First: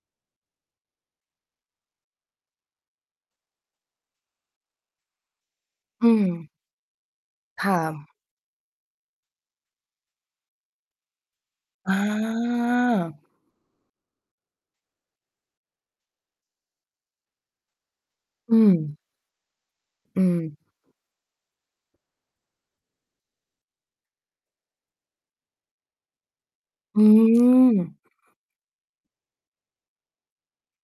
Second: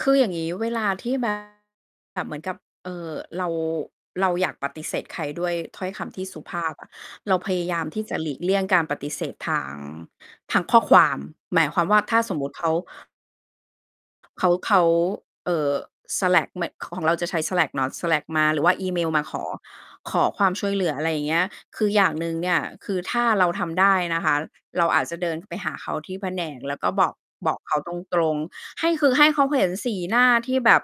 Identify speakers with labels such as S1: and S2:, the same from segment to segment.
S1: คืออย่างงี้ เวลาที่ แบบ แบบเหมือนกับ เอ่อ เรา เราอยากปฏิเสธใครด้วยถ้อยค
S2: อื
S1: ำที่สุ
S2: ม
S1: ภาพอะ เราพย
S2: ค
S1: าย
S2: ่
S1: ามที่
S2: ะ
S1: จะหลีกเลี่ยงการปฏิเสธทาง ทางข้อความ หมายความ
S2: อ
S1: ว่
S2: า
S1: า ถ้าสมมุติเขา เขา เขา เอ่อ Slack ไม่ ของเราจะใช้ Slack เนาะ Slack มา
S2: อ
S1: หรื
S2: ื
S1: อว่าอีเ
S2: ม
S1: มลมาขอ ข
S2: อื
S1: อความ
S2: ม
S1: ช่วยเหลือ อะไรอย่างเงี้ย คืออย่างหนึ่งเนี่ย คือถ้าเราทำได้นะคะ เราอาจจะเดินไปหาเขาที่แผนก แล้วก็
S2: อื
S1: บอก บอกเขาต
S2: ม
S1: รง ๆ ให้ คือให้เขาเห็นสีหน้าที่แบบ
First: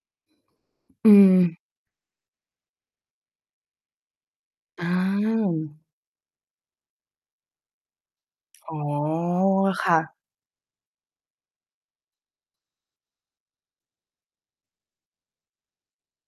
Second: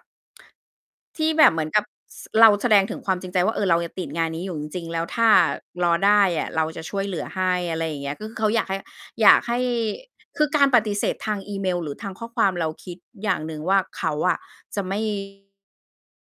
S2: อื
S1: ที่แบบเห
S2: ม
S1: มือนกับ ส เราแสดงถึงความจริงใจว่า เออ เรายังติดงานนี้อยู่จริ
S2: อ
S1: ง ๆ แล้วถ้า
S2: า
S1: รอได้อะ เราจะช่วยเหลือให้ อะไรอย่างเงี้ย ก็คือเขาอยาก
S2: อ๋
S1: ให้
S2: อ
S1: อยากให้
S2: ค่ะ
S1: คือการปฏิเสธทางอีเมล หรือทางข้อความ เราคิดอย่างหนึ่งว่า เขาอะจะ ไม่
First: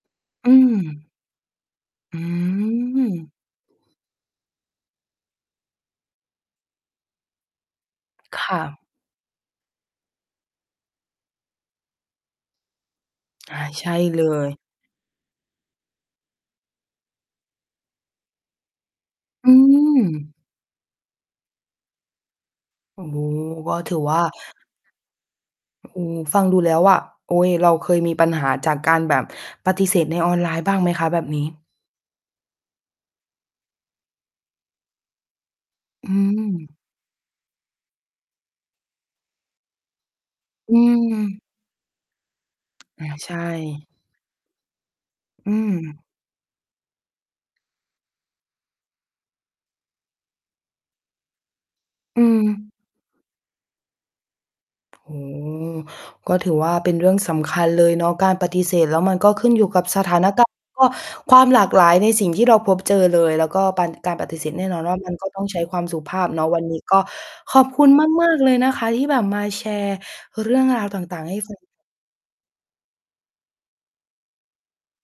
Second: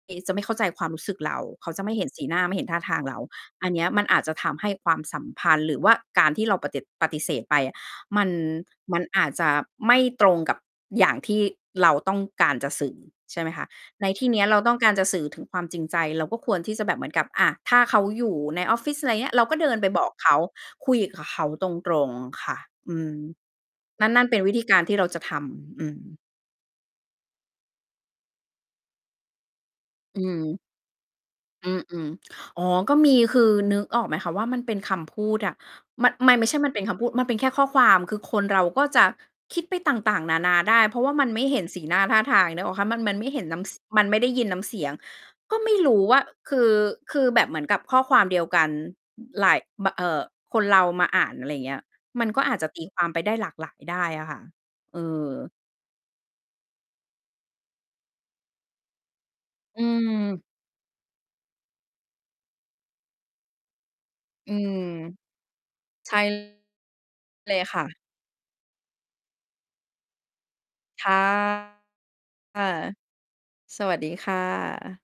S1: นี้ จะไม่
S2: อ
S1: เ
S2: ื
S1: ข้าใจความร
S2: ม
S1: ู้สึกเรา เขาจะไม่เห็น
S2: อ
S1: ส
S2: ื
S1: ีหน้า ไม่เห็นท่าทางเรา
S2: ม
S1: อันเนี้ยมันอาจจะทำให้ความสัมพันธ์ หรือว่าการที่เราปฏิ ปฏิเสธไปอะ มัน
S2: ค่ะ
S1: มันอาจจะไม่ตรงกับอย่างที่เราต้องการจะสื่อ ใช่ไหม
S2: อ
S1: ค
S2: า
S1: ะ?
S2: ใช่
S1: ใน
S2: เ
S1: ท
S2: ล
S1: ี่นี้อ
S2: ย
S1: ะเราต้องการจะสื่อถึงความจริงใจ เราก็ควรที่จะแบบเหมือนกับ อะ ถ้าเขาอยู่ในออฟฟิศ อะไรเงี้ย เรา
S2: อื
S1: ก็เดินไปบอกเข
S2: ม
S1: า คุยกับเขาตรง ๆ ค่ะ อื
S2: โอ้
S1: ม
S2: โฮ ก็ถือ
S1: นั่
S2: ว
S1: น
S2: ่
S1: น
S2: า
S1: ั่นเป็นวิธีการที่เราจะทำ อ
S2: โอ
S1: ื
S2: ้
S1: ม
S2: โฮ ฟังดูแล้วว่า โอ๊ย เราเคยมีปัญหาจากการแบบปฏิเสธใ
S1: อ
S2: น
S1: ื
S2: ออนไลน
S1: ม
S2: ์บ้างไหมคะแบบนี้?
S1: อือ อืม อ๋อ ก็มี คือ นึกออกไหมคะว่า มันเป็นคำพูดอะ? ม
S2: อื
S1: ไม่ ไม่ใช่มั
S2: ม
S1: นเป็นคำพูด มันเป็นแค่ข้อความ คือคนเราก็จะคิดไปต่าง ๆ นานาไ
S2: อื
S1: ด้ เพราะว่ามันไม
S2: อ
S1: ่เห็นสีหน้าท่าทาง นึกออกคะ มัน
S2: อา
S1: มันไม
S2: ใ
S1: ่
S2: ช
S1: เห็นน้ำ ส
S2: ่
S1: มันไม่ได้ยินน้ำเสียง
S2: อื
S1: ก็ไม่รู้
S2: ม
S1: ว่า คือ คือแบบเหมือนกับข้อความเดียวกัน อ หลาย บ เอ่อ คนเรามาอ่าน อะไรเงี้ย
S2: อื
S1: มันก็อาจจะ
S2: อ
S1: ตี ความไปได้หลากหลายได้อะค่ะ เอ
S2: โอ้โ
S1: อ
S2: ฮ ก็ถือว่าเป็นเรื่องสำคัญเลยเนาะ การปฏิเสธแล้วมันก็ขึ้นอยู่
S1: อ
S2: ก
S1: ื
S2: ับสถาน
S1: อ
S2: การณ์ แล้ว ก็ความหลากหลายในสิ่งที่เราพบเจอเลย แล้วก็ปัญ การปฏิเส
S1: อื
S2: ธแน่น
S1: ม
S2: อนว่า มันก็ต้อง ใช้ความสุ
S1: ใ
S2: ภ
S1: ช่
S2: าพเนาะ วันนี้ก็
S1: เล
S2: ข
S1: ย
S2: อบ
S1: ค
S2: ค
S1: ่
S2: ุณ
S1: ะ
S2: มาก ๆ เลยนะคะ ที่แบบมาแชร์เรื่องราวต
S1: ค่ะ
S2: ่าง ๆ ให้ ฟัง
S1: ค่ะ สวัสดีค่ะ